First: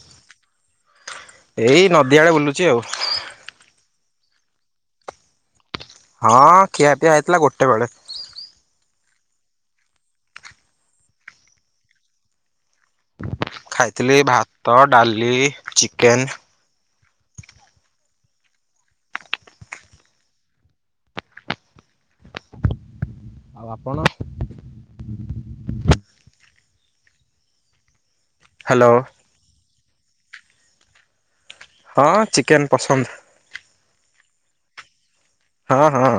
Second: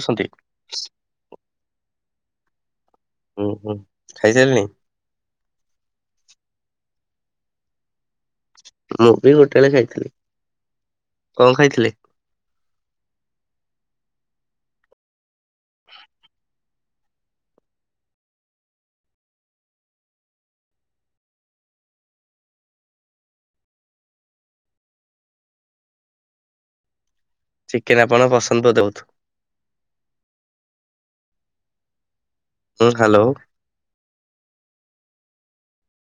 ଅଛନ୍ତି? ଏଇ ନଦିଆଡେ ବୁଲୁଚି ଆଉ। ଉଁ ହୁଁ ଖାଇ ସାରିଲେଣି? ହଁ ଖିଆପିଆ ହେଇଥିଲା ଗୋଟେ ବେଳେ। ମୁଁ ବି ଗୋଟେବେଳେ ଖାଇଥିଲି। କଣ ଖାଇଥିଲେ? ଖାଇଥିଲି ଏ ଭାତ ଡାଲି ଚିକେନ। ଆଉ ଆପଣ? ଚିକେନ୍ ଆପଣଙ୍କ ପସନ୍ଦ ବୋଧେ ହ୍ୟାଲୋ ବହୁତ। ହଁ ଚିକେନ ହୁଁ ପସନ୍ଦ। ହ୍ୟାଲୋ ହଁ ହଁ।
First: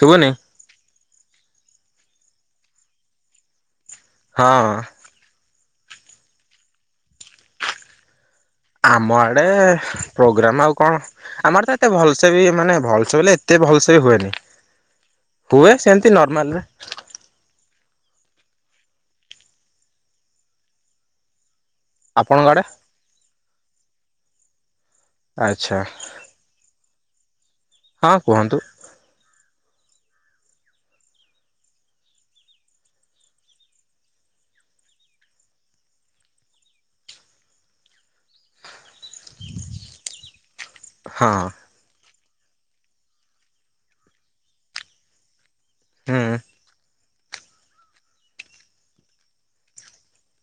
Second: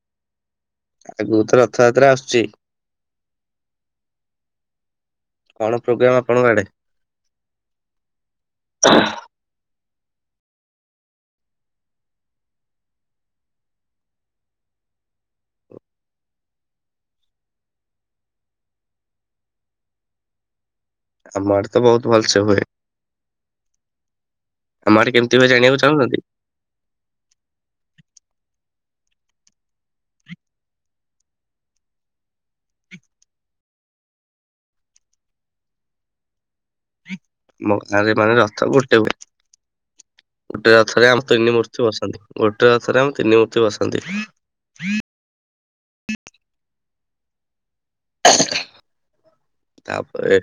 ଶୁବୁନି। ଆଗକୁ ତ ରଥଯାତ୍ରା ଆସୁଚି। ହଁ। କଣ ପ୍ରୋଗ୍ରାମ ଆପଣଙ୍କ ଆଡେ? ଆମ ଆଡେ। ପ୍ରୋଗ୍ରାମ ଆଉ କଣ ଆମ ଆଡେ ତ ଏତେ ଭଲସେ ବି ମାନେ ଭଲସେ ବୋଲେ ଏତେ ଭଲସେ ହୁଏନି। ହୁଏ ସେମିତି ନର୍ମାଲରେ। ଆମ ଆଡେ ତ ବହୁତ ଭଲସେ ଆପଣଙ୍କ ଆଡେ ହୁଏ। ଆମ ଆଡେ କେମିତି ହୁଏ ଆଚ୍ଛା ଜାଣିବାକୁ ଚାହୁଁଛନ୍ତି। ହଁ କୁହନ୍ତୁ। ଆମ ଗାଁରେ ମାନେ ରଥ ଗୁଟେହୁଏ ଗୁଟେ ରଥରେ ଆମ ହଁ ତିନି ମୂର୍ତ୍ତି ବସନ୍ତି। ଗୋଟେ ରଥରେ ଆମ ତିନି ମୂର୍ତ୍ତି ବସନ୍ତି। ହୁଁ। ତାପରେ।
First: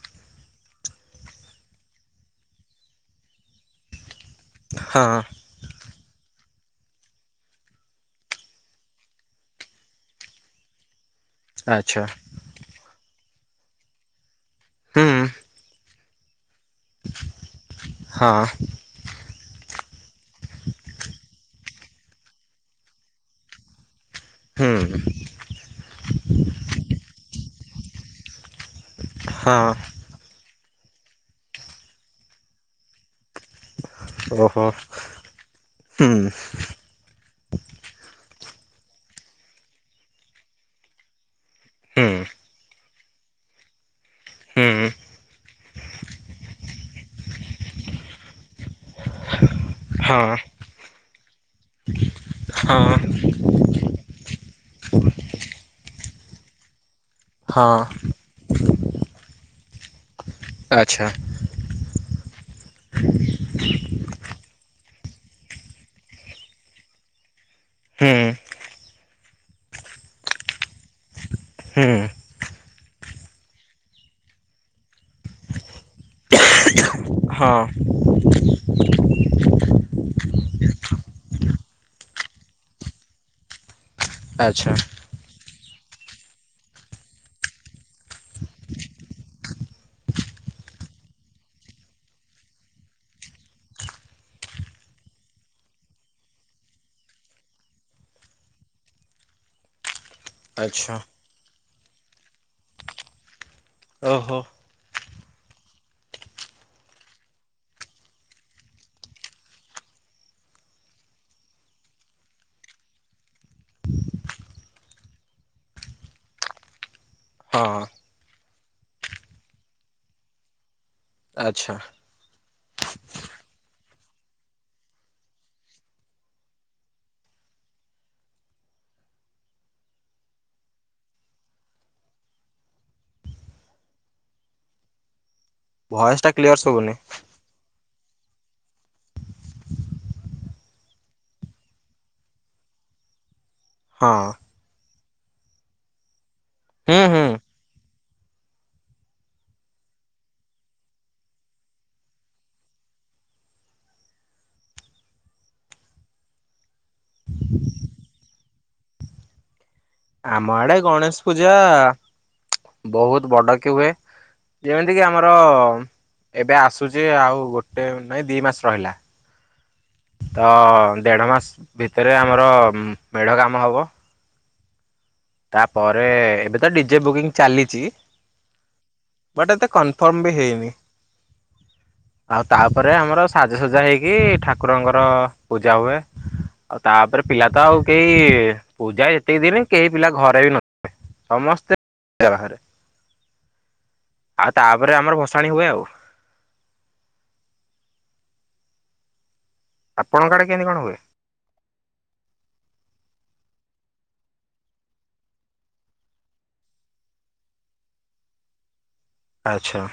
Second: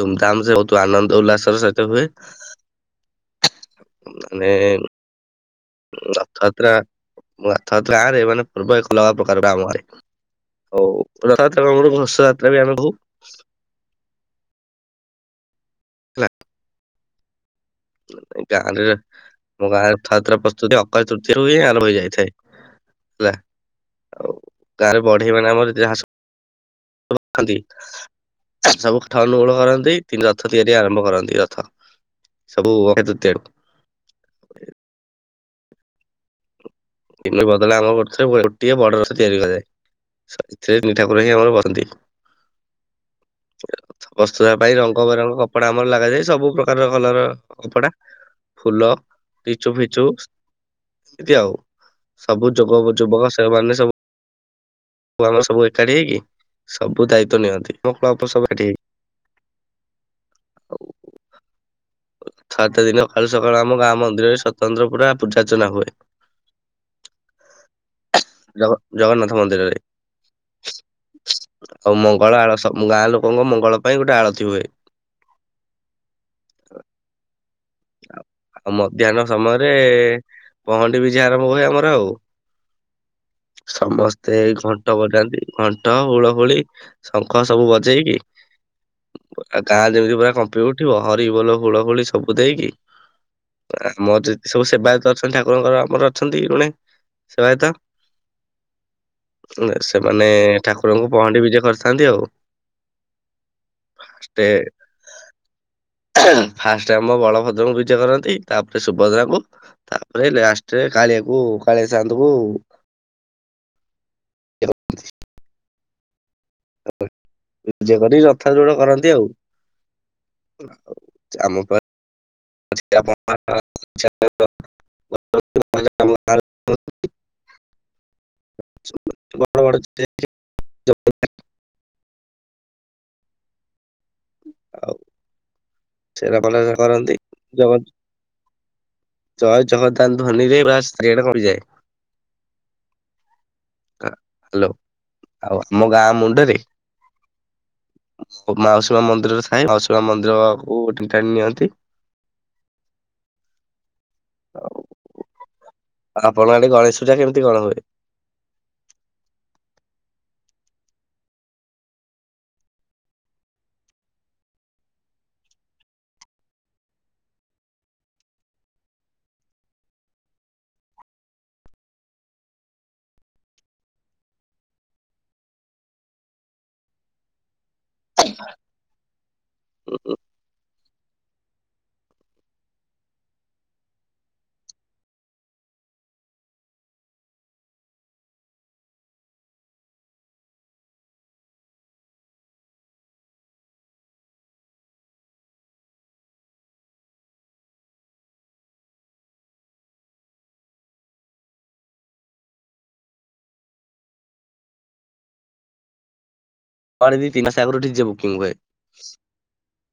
ଧୁମଧାମ ସେବହୁତ ଆନନ୍ଦ ଉଲ୍ଲାସର ସହିତ ହୁଏ। ମାନେ ଏ ଉଁ। ହଁ ରଥଯାତ୍ରା ରଥଯାତ୍ରା ଗାଁରେ ମାନେ ପୂର୍ବ ଏକ ଅଲଗା ପ୍ରକାର ଟା ଆମ ଘରେ। ହଉ ରଥଯାତ୍ରା କଣ ଗୋଟେ ଆଚ୍ଛା ଘୋଷ ଯାତ୍ରା ବି ଆମେ କହୁ। ହୁଁ ଉଁ। ହେଲା। ହଁ ଗାଁରେ ମୋ ଗାଁରେ ରଥଯାତ୍ରା ପ୍ରସ୍ତୁତି ଅକ୍ଷୟ ତୃତୀୟାରେ ହୁଏ ଆ ଯାଇଥାଏ ହେଲା ଆଉ ହୁଁ ଗାଁରେ ବଢେଇ ମାନେ ଆମର ଯାହା ସ ସବୁରଥ ଅନୁକୂଳ ହଁ କରନ୍ତି ତିନି ରଥ ତିଆରି ଆରମ୍ଭ କରନ୍ତି ରଥ ସବୁ ଅକ୍ଷୟ ତୃତୀୟାରୁ। ଓହୋ ହୁଁ। ଦିନ ବଦଳେ ଆମର ଗୋଟେ ଥର ଗୋଟିଏ ବଡ ରଥ ତିଆରି କରାଯାଏ ଏଥିରେ ତିନି ଠାକୁର ହିଁ ଆମର ବସି ନ୍ତି ହୁଁ ବସ୍ତ୍ର ପାଇଁ ହୁଁ ରଙ୍ଗ ବେରଙ୍ଗ କପଡା ଆମର ଲାଗାଯାଏ ସବୁ ପ୍ରକାରର କଲର କପଡା ଫୁଲ ଲିଚୁ ଫିଚୁ ହଁ ଏମତି ଆଉ। ସବୁ ହଁ ଯୋଗ ଯୁବକ ସେ ମାନେ ସବୁ। ପୁଅ ଆମ ସବୁ ଏକାଠି ହେଇକି ସବୁ ଦାୟିତ୍ବ ନିଅନ୍ତି ହଁ ଆମ କ୍ଲବ ସବୁ ଏଠି ହେଇକି। ଆଚ୍ଛା। ଛାତ ଦିନ ସକାଳୁ ସକାଳୁ ଆମ ଗାଁ ମନ୍ଦିରରେ ସ୍ୱତନ୍ତ୍ର ପୁରା ପୂଜାର୍ଚ୍ଚନା ହୁଏ। ହୁଁ ଜଗ ଜଗନ୍ନାଥ ମନ୍ଦିରରେ ହୁଁ ଆଉ ମଙ୍ଗଳା ଆଳସ ଗାଁ ଲୋକଙ୍କ ମଙ୍ଗଳ ପାଇଁ ଗୋଟେ ଆଳତି ହୁଏ। ହଁ, ଆ ମଧ୍ୟାହ୍ନ ସମୟରେ ପହଣ୍ଡି ବିଜେ ଆରମ୍ଭ ହୁଏ ଆମର ଆଉ। ସମସ୍ତେ ଏଇ ଆଚ୍ଛା ଘଣ୍ଟ ବଜାନ୍ତି। ଘଣ୍ଟ, ହୁଳହୁଳି, ଶଙ୍ଖ ସବୁ ବଜେଇକି ଗାଁ ଯେମିତି ପୁରା କମ୍ପି ଉଠିବ। ହରିବୋଲ, ହୁଳହୁଳି ସବୁ ଦେଇକି। ଆମର ଯେତିକି ସବୁ ସେବାୟତ ଅଛନ୍ତି ଠାକୁରଙ୍କର ଆମର ଅଛନ୍ତି ମାନେ ସେବୟତ ସେ ସେମାନେ ଆଚ୍ଛା ଠାକୁରଙ୍କୁ ପହଣ୍ଡିବିଜେ କରିଥାନ୍ତି ଆଉ। ଓହୋ! ଷ୍ଟେ ଫାଷ୍ଟ ଆମ ବଳଭଦ୍ରଙ୍କୁ ବିଜେ କରନ୍ତି, ତାପରେ ସୁଭଦ୍ରାଙ୍କୁ, ତାପରେ ଲାଷ୍ଟରେ କାଳିଆକୁ କା ଯାନ୍ଦୁବୁ ହଁ ପୂଜା କରି ରଥା ଦ୍ୱୋଡ କରନ୍ତି ଆଉ। ଆଚ୍ଛା! ଆପଣ [unintelligible] [unintelligible] [unintelligible] ଆଉ ଭଏସ ଟା ସେରା କ୍ଲିୟର ଭଲସେ ଶୁଭୁନି କରନ୍ତି। ଯ ଜୟ ଜଗଦାନ ଧ୍ୱନିରେ ପୁରା ସେ ଏରିଆ କମ୍ପିଯାଏ। ହଁ ହେଲୋ! ଆଉ ଆମ ଗାଁ ମୁଣ୍ଡରେ ହୁଁ, ହୁଁ। ମାଉସୀମା ମନ୍ଦିରରେ ଥାଏ। ମାଉସୀମା ମନ୍ଦିର କୁ ଟାଣିଟାଣି ନିଅନ୍ତି। [unintelligible] ଆଉ ଆପଣଙ୍କ ଆଡେ ଗଣେଶ ପୂଜା କେମିତି କଣ ହୁଏ? ଆମ ଆଡେ ଗଣେଶପୂଜା ବହୁତ ବଡ କି ହୁଏ। ଯେମିତି କିି ଆମର ଏବେ ଆସୁଛି ଆଉ ଗୋଟେ ନାଇଁ ଦି ମାସ ରହିଲା। ତ ଦେଢ ମାସ ଭିତରେ ଆମର ମେଢ କାମ ହବ। ତାପରେ ଏବେ ତ ଡିଜେ ବୁକିଂ ଚାଲିଚି। ବଟ୍ ଏତେ କନଫର୍ମ ବି ହେଇନି। ଆଉ ତାପରେ ଆମର ସାଜସଜା ହେଇକି ଠାକୁରଙ୍କର ପୂଜା ହୁଏ। ଆଉ ତାପରେ ପିଲା ତ ଆଉ କେହି ପୂଜା ଏତିକି ଦିନ କେହି ପିଲା ଘରେ ବି ନଥିବେ ସମସ୍ତେ ବାହାରେ ଆଉ ତାପରେ ଆମର ଭସାଣି ହୁଏ ଆଉ। ଆପଣଙ୍କ ଆଡେ କେମିତି କଣ ହୁଏ? ପରେ ଦି ଦି ମାସ ଆଗରୁ ଡିଜେ ବୁକିଂ ହଏ। ଆଚ୍ଛା!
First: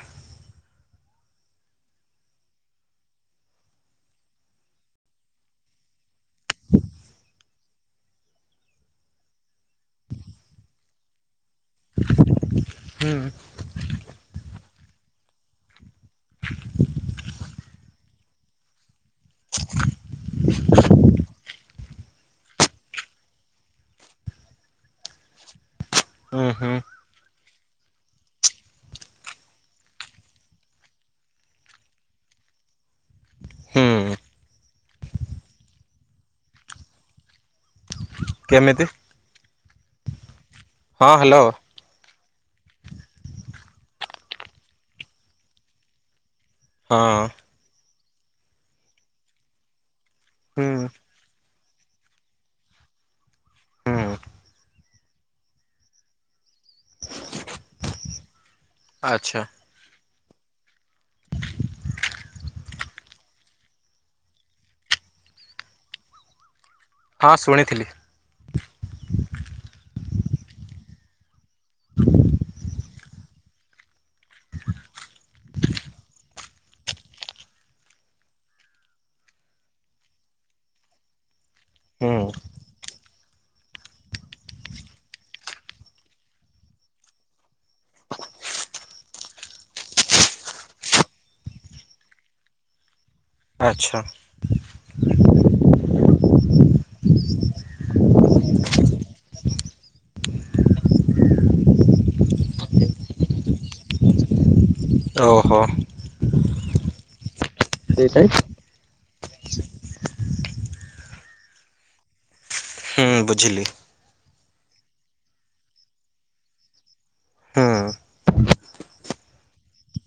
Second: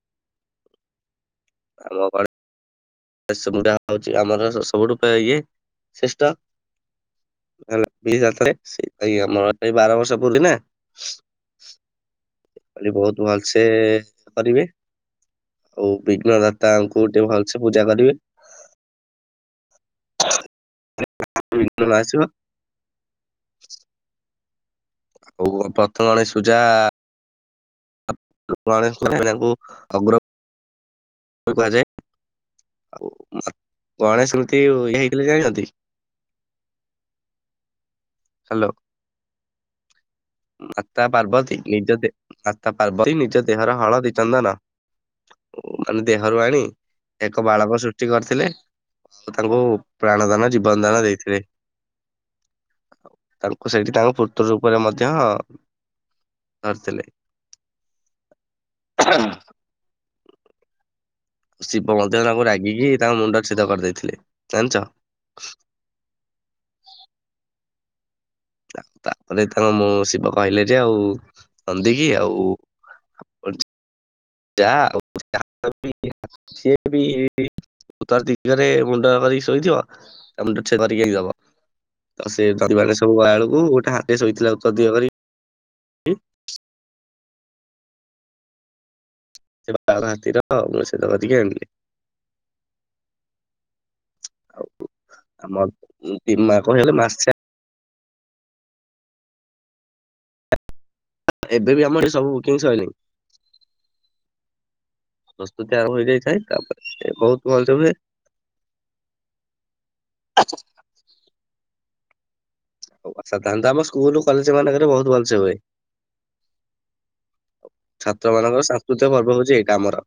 ଆମ ଗ ଗଣେଶ ମୁଣ୍ଡା ହଉଛି ଆମର ସବୁଠୁ ଇଏ ଶ୍ରେଷ୍ଠ ହେଲା ଇଏ ସେଇ ଆମର ବାର ବର୍ଷ ପୁରିଲା ଖାଲି ହୁଁ ବହୁତ ଭଲସେ କରିବେ। ଆଉ ବିଘ୍ନଦାତାଙ୍କୁ ଟିକେ ଭଲସେ ପୂଜା କରିବେ। [unintelligible] ଆସିବ। ହଉ ପ୍ରଥ ଗଣେଶ ହୁଁ ପୂଜା। ହୁଁ ଗଣେଶ [unintelligible] ଅଗ୍ର ବୋଲି କୁହାଯାଏ। ଆଉ ଉଁ ହୁଁ ଗଣେଶ ମୂର୍ତ୍ତି ଉ ଇଏ ହେଇଥିଲେ ଜାଣିଛନ୍ତି? ହ୍ୟାଲୋ କେମିତି? ମାତା ହଁ ହ୍ୟାଲୋ ପାର୍ବତୀ ନିଜ ଦେ ମାତା ପାର୍ବତୀ ନିଜ ଦେହର ହଳଦୀ, ଚନ୍ଦନ ଆଉ ମାନେ ଦେ ହରୁ ଆଣି ହଁ ଏକ ବାଳକ ସୃଷ୍ଟି କରିଥିଲେ, ଆଉ ତାଙ୍କୁ ପ୍ରାଣ ଦାନ, ହୁଁ ଜୀବନ ଦାନ ଦେଇଥିଲେ। ତାଙ୍କୁ ସେଇଠି ତାଙ୍କ ହୁଁ ପୁତ୍ର ରୂପରେ ମଦ୍ ଧ୍ୟ ଧରିଥିଲେ। ଆଚ୍ଛା। ଶିବ ମଧ୍ୟ ତାଙ୍କୁ ରାଗିକି ତାଙ୍କ ମୁଣ୍ଡ ଚ୍ଛେଦ କରିଦେଇଥିଲେ, ଜାଣିଛ? ହଁ ଶୁଣିଥିଲି ତା- ତା ପରେ ତାଙ୍କ ମୁଁ ଶିବ କହିଲେ ଯେ ଆଉ ନନ୍ଦୀ କି ଆଉ [unintelligible] ଯାହା [unintelligible] ସିଏ ବି ଉତ୍ତର ଦିଗରେ ମୁଣ୍ଡ କରିକି ଶୋଇଥିବ। ତା ମୁଣ୍ଡ ଚ୍ଛେଦ କରିକି ଆଣିକି ଦବ। ହୁଁ ତ ସେ [unintelligible] [unintelligible] ଗଲା ବେଳକୁ ଗୋଟେ ହାତୀ ଶୋଇଥିଲା ଉତ୍ତର ଦିଗ କରିକି ସେ [unintelligible] ହାତୀର ମୁଣ୍ଡ ଚ୍ଛେଦ କରିକି ଆଣିଲେ। ଆଚ୍ଛା ଆମର ଉଁ ପିମା କହିଲେ ମାସେ ଏବେ ବି ଆମର ଏଠି ସବୁ ବୁକିଂ ସଇଁଲାଇଁ। ଓହୋ ପ୍ରସ୍ତୁତି ଆରମ୍ଭ ହୋଇଯାଇଥାଏ, ତା ପରେ ସେ ବହୁତ୍ ଭଲସେ ହୁଏ। ହୁଁ [unintelligible] ଆଉ ବୁଝିଲି ସାଧାରଣତଃ ଆମ ସ୍କୁଲ କଲେଜ ମାନେଙ୍କେରେ ବହୁତ ଭଲସେ ହୁଏ। ହୁଁ ଛାତ୍ରମାନଙ୍କର ସାଂସ୍କୃତିକ ପର୍ବ ହଉଛି ଏଇଟା ଆମର।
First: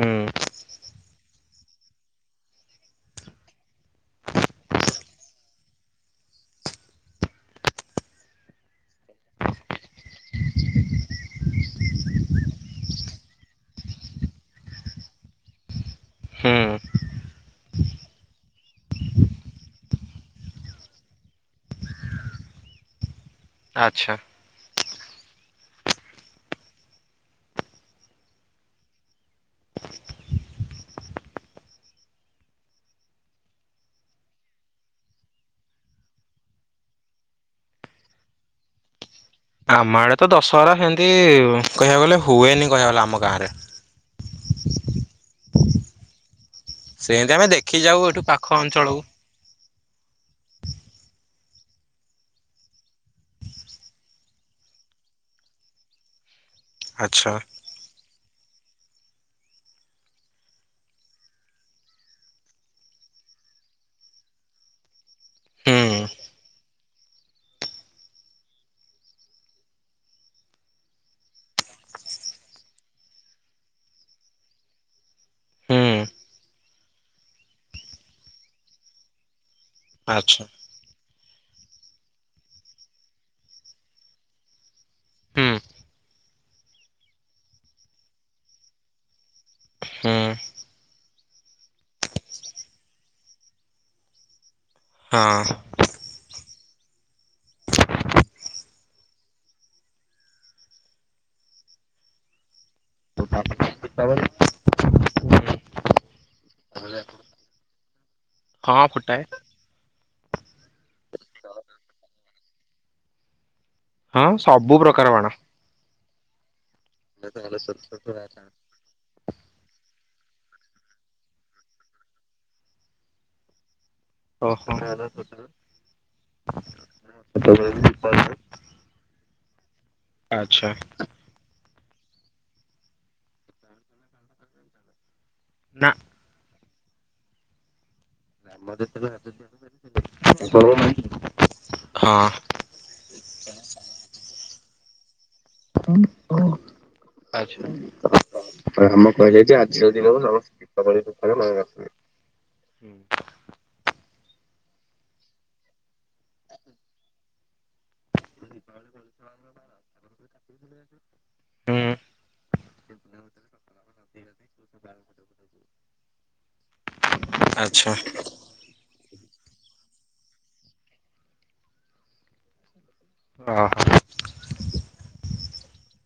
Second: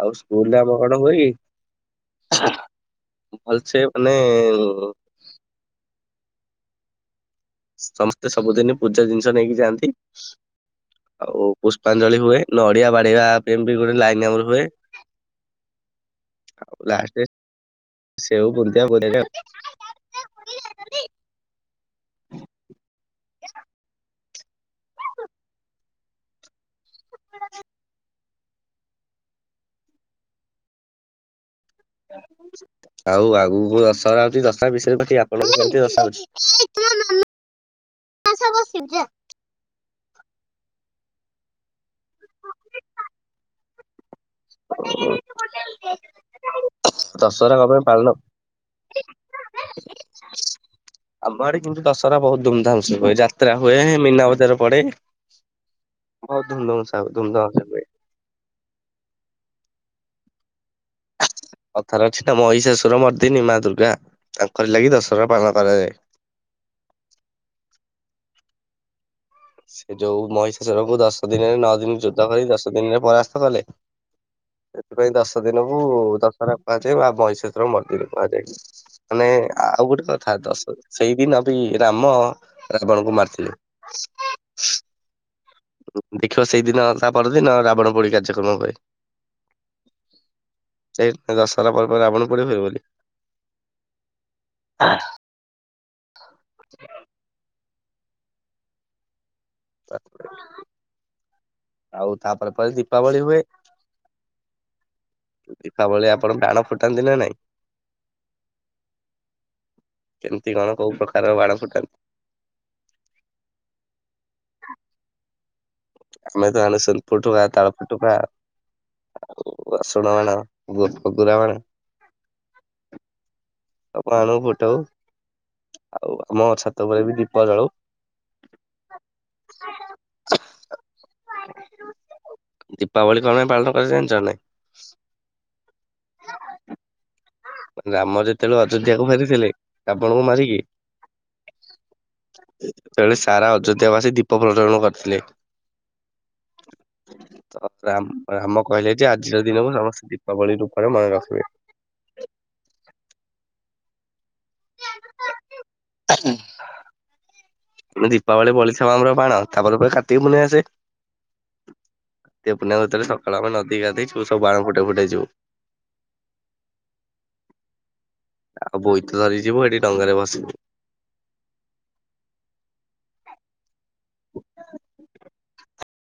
ହୁଁ ଆଉ ସ୍କୁଲରେ ଆମର କଣ ହୁଏ କି? ଆହାଃ ଭଲସେ ମାନେ ଉ ସମସ୍ତେ ସବୁଦିନି ପୂଜା ଜିନିଷ ନେଇକି ଯାଆନ୍ତି। ଆଉ ପୁଷ୍ପାଞ୍ଜଳି ହୁଏ, ନଡିଆ ବାଡ଼େଇବା ପାଇଁ ବି ଗୋଟେ ଲାଇନ ଆମର ହୁଏ। ହୁଁ ଆଉ ଲାଷ୍ଟେ ସେଉ ବୁନ୍ଦିଆ [unintelligible] ଆଚ୍ଛା। [unintelligible] ଆଉ ଆଗୁକୁ ଦଶହରା ଆଉଚି, ଦଶହରା ବିଷୟରେ ବାକି ଆପଣଙ୍କୁ [unintelligible] ଆସ ବସିଯିଆ। ଆମ ଆଡେ ତ ଦଶହରା ସେମିତି କହିଆକୁ ଗଲେ ହୁଏନି କହିଆକୁ ଗଲେ ଆମ ଗାଁରେ। [unintelligible] ସେମିତି ଆମେ ଦଶହରା କଣ ଦେଖି ପାଇଁ ଯାଉ ପାଳୁନ? ଏଠୁ ପାଖ ଅଞ୍ଚଳକୁ ଆମ ଆଡେ କିନ୍ତୁ ଦଶହରା ବହୁତ ଧୁମଧାମ ସେ ହୁଏ, ଯାତ୍ରା ହୁଏ, ମୀନାବଜାର ପଡେ। ବହୁତ୍ ଧୁମଧୁମ ସା ଆଚ୍ଛା ଧୁମଧାମ ସେ ହୁଏ। କଥାରେ ଅଛି ନା ମହିଷାସୁର ମର୍ଦ୍ଦିନୀ ମା ଦୁର୍ଗା, ତାଙ୍କରି ଲାଗି ଦଶହରା ପାଳନ କରାଯାଏ। ହୁଁ ସେ ଯୋଉ ମହିଷାସୁରକୁ ଦଶ ଦିନରେ ନଅ ଦିନ ଯୁଦ୍ଧ କରି ଦଶ ଦିନରେ ପରାସ୍ତ କଲେ ସେଥିପାଇଁ ଦଶ ଦିନକୁୁ ହୁଁ ଦଶହରା କୁହାଯାଏ ବା ମହିଷାସୁର ମର୍ଦ୍ଦିନୀ କୁହାଯାଏ। ହାଲୋ। ଆଉ ଗୋଟେ କଥା ଆଚ୍ଛା ଦଶ ସେଇଦିନ ବି ରାମ ରାବଣଙ୍କୁ ମାରିଥିଲେ। ହୁଁ ଦେଖିବ ସେଇଦିନ ତା ପରଦିନ ରାବଣ ପୋଡି କାର୍ଯ୍ୟକ୍ରମ ହୁଏ। ହୁଁ ସେଇ ଦଶହରା ପରେ ପରେ ରାବଣ ପୋଡି ହୁଏ ବୋଲି। ହଁ। [unintelligible] [inaudible] ଆଉ ତାପରେ ପା [unintelligible] [unintelligible] ଦୀପାବଳି ଆପଣ ବାଣ ଫୁଟାନ୍ତି ନା ନାଇଁ? ହଁ ଫୁଟାଏ। କେମତି କଣ କୋଉ ପ୍ରକାର ବାଣ ଫୁଟାନ୍ତି? ହଁ ସବୁ ପ୍ରକାର ବାଣ। ଆମେ ତ ଆଣୁ ସୁନୁଫୁଟୁକା ତାଳଫୁଟୁକା ଆଉ ରସୁଣ ବାଣ। ବୋ ହଗୁରା ବାଣ। ସବୁ ଆଣୁ ଓହୋ। ଫୁଟାଉ ଆଉ ଆମ ଛାତ ଉପରେ ବି ଦୀପ ଜଳଉ। [unintelligible] ଆଚ୍ଛା। ଦୀପାବଳି କଣ ପାଇଁ ପାଳନ କରାଯାଏ ଜାଣିଚଟ ନାଇଁ? ନା ରାମ ଯେତେବେଳେ ଅଯୋଧ୍ୟା କୁ ଫେରିଥିଲେ ରାବଣ କୁ ମାରିକି ହଁ [unintelligible] ସାରା ଅଯୋଧ୍ୟାବାସୀ ଦୀପ ପ୍ରଜୋଳନ କରିଥିଲେ। [unintelligible] ତ ଆଛା ରାମ କହିଲେ ଯେ ରାମ ଆଜିର କହିଲେ ଯେ ଦିନକୁ ଆଜିର ସମସ୍ତେ ଦିନକୁ ଦୀପାବଳି ସମସ୍ତେ ରୂପରେ ଦୀପାବଳି ରୁପରେ ମନେ ରଖିବେ। ହୁଁ। [unintelligible] ଦୀପାବଳି ବଳିଥାଉ ଆମର ବାଣ ତାପରେ ଫେରେ କାର୍ତ୍ତିକ ପୁନେଇଁ ଆସେ। ହୁଁ କାର୍ତ୍ତିକ ପୂର୍ଣ୍ଣିମା ଭିତରେ ସକାଳ ହବ ଆମେ ନଦୀ ଗାଧେଇ ଜିବୁ ସବୁ ବାଣ ଫୁଟେଇ ଫୁଟେଇ ଜିବୁ। ଆଚ୍ଛା। ଆଉ ବୋଇତ ଧରିକି ଜିବୁ ହେଟି ଡଙ୍ଗାରେ ଭସିବୁ। ଓ ହ।